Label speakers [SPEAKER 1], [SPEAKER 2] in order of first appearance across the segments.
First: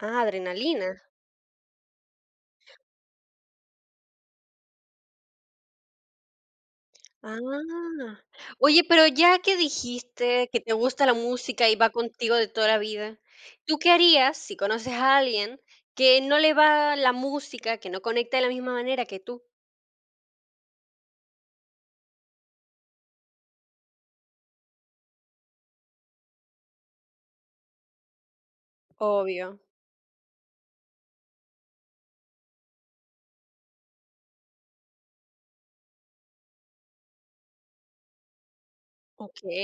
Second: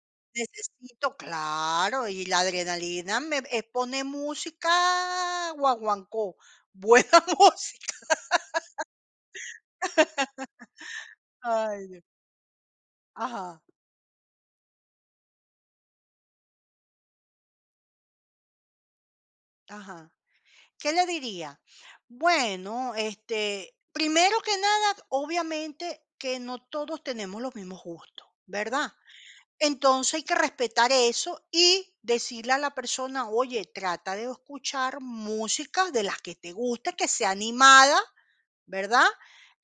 [SPEAKER 1] Ah, adrenalina.
[SPEAKER 2] Necesito claro. Y la adrenalina me eh, pone música guaguancó. Buena música.
[SPEAKER 1] Ah. Oye, pero ya que dijiste que te gusta la música y
[SPEAKER 2] Ay,
[SPEAKER 1] va
[SPEAKER 2] Dios.
[SPEAKER 1] contigo de toda la vida,
[SPEAKER 2] Ajá.
[SPEAKER 1] ¿tú qué harías si conoces a alguien que no le va la música, que no conecta de la misma manera que tú?
[SPEAKER 2] Ajá. ¿Qué le diría? Bueno, este, primero que nada, obviamente que no todos tenemos los mismos gustos, ¿verdad?
[SPEAKER 1] Obvio.
[SPEAKER 2] Entonces hay que respetar eso, y decirle a la persona, oye, trata de escuchar música de las que te guste, que sea animada, ¿verdad?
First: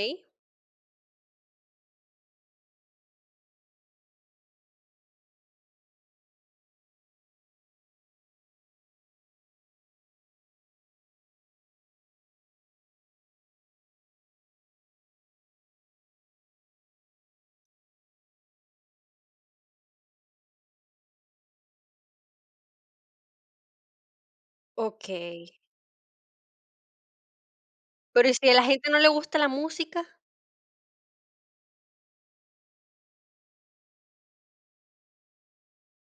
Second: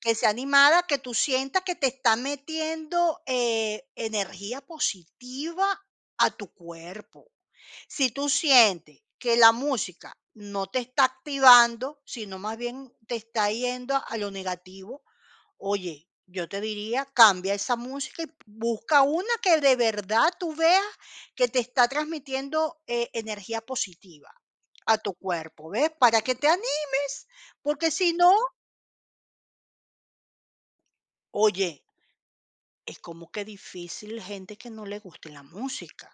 [SPEAKER 2] Que sea animada, que tú sientas que te está metiendo, eh, energía positiva a tu cuerpo. Si tú sientes que la música no te está activando, sino más bien te está yendo a lo negativo, oye, yo te diría, cambia esa música y b busca una que de verdad tú veas que te está transmitiendo e energía positiva a tu
[SPEAKER 1] Okey.
[SPEAKER 2] cuerpo, ¿ves? Para que te animes, porque, si
[SPEAKER 1] Pero, ¿y
[SPEAKER 2] no
[SPEAKER 1] si a la gente no le gusta la música?
[SPEAKER 2] Oye es como que difícil gente que no le guste la música.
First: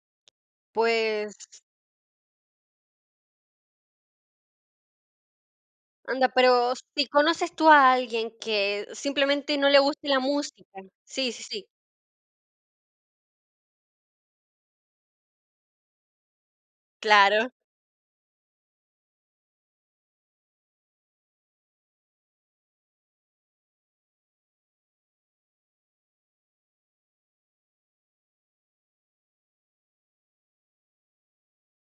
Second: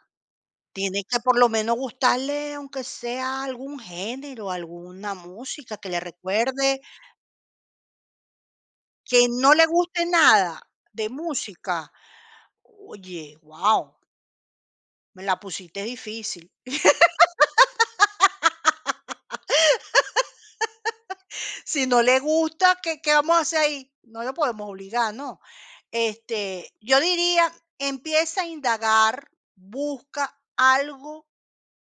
[SPEAKER 2] Tiene que,
[SPEAKER 1] Pues
[SPEAKER 2] por lo menos, gustarle aunque sea algún género, alguna música que le
[SPEAKER 1] Anda, pero
[SPEAKER 2] recuerde
[SPEAKER 1] si conoces tú a alguien que
[SPEAKER 2] ¿Que no
[SPEAKER 1] simplemente
[SPEAKER 2] le
[SPEAKER 1] no le
[SPEAKER 2] guste
[SPEAKER 1] guste la
[SPEAKER 2] nada
[SPEAKER 1] música.
[SPEAKER 2] de
[SPEAKER 1] Sí, sí, sí.
[SPEAKER 2] música? Oye, guau. Me la pusiste difícil.
[SPEAKER 1] Claro.
[SPEAKER 2] Si no le gusta, ¿qué qué vamos a hacer ahí? No lo podemos obligar, ¿no? Este, yo diría, empieza a indagar. Busca algo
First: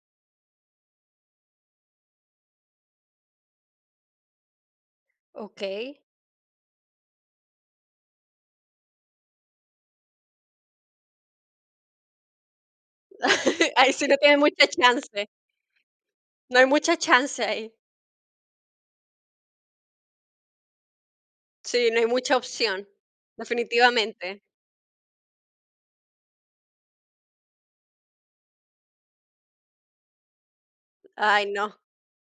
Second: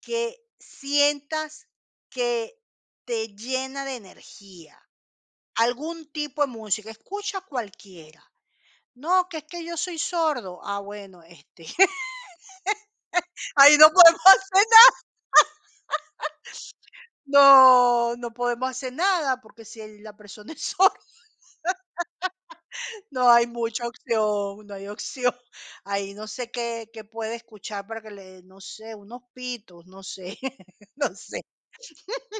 [SPEAKER 2] que sientas que te llena de energía,
[SPEAKER 1] Okey.
[SPEAKER 2] algún tipo de música. Escucha cualquiera. No, que es que yo soy sordo. Ah, bueno, este Ahí no
[SPEAKER 1] Ahí sí no
[SPEAKER 2] podemos
[SPEAKER 1] tiene
[SPEAKER 2] hacer
[SPEAKER 1] mucha
[SPEAKER 2] nada.
[SPEAKER 1] chance. No hay mucha chance ahí.
[SPEAKER 2] No, no podemos hacer nada, porque si el la persona es sorda,
[SPEAKER 1] Sí, no hay mucha opción.
[SPEAKER 2] no hay mucha
[SPEAKER 1] Definitivamente.
[SPEAKER 2] opción, no hay opción. Ahí no sé qué qué puede escuchar para que le dé, no sé, unos pitos, no sé, no sé.
[SPEAKER 1] Ay, no,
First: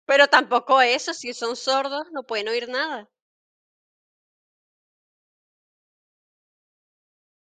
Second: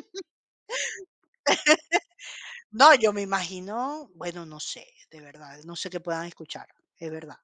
[SPEAKER 1] pero tampoco eso, si son sordos, no pueden oír
[SPEAKER 2] No,
[SPEAKER 1] nada.
[SPEAKER 2] yo me imagino, bueno, no sé, de verdad, no sé qué puedan escuchar, es verdad.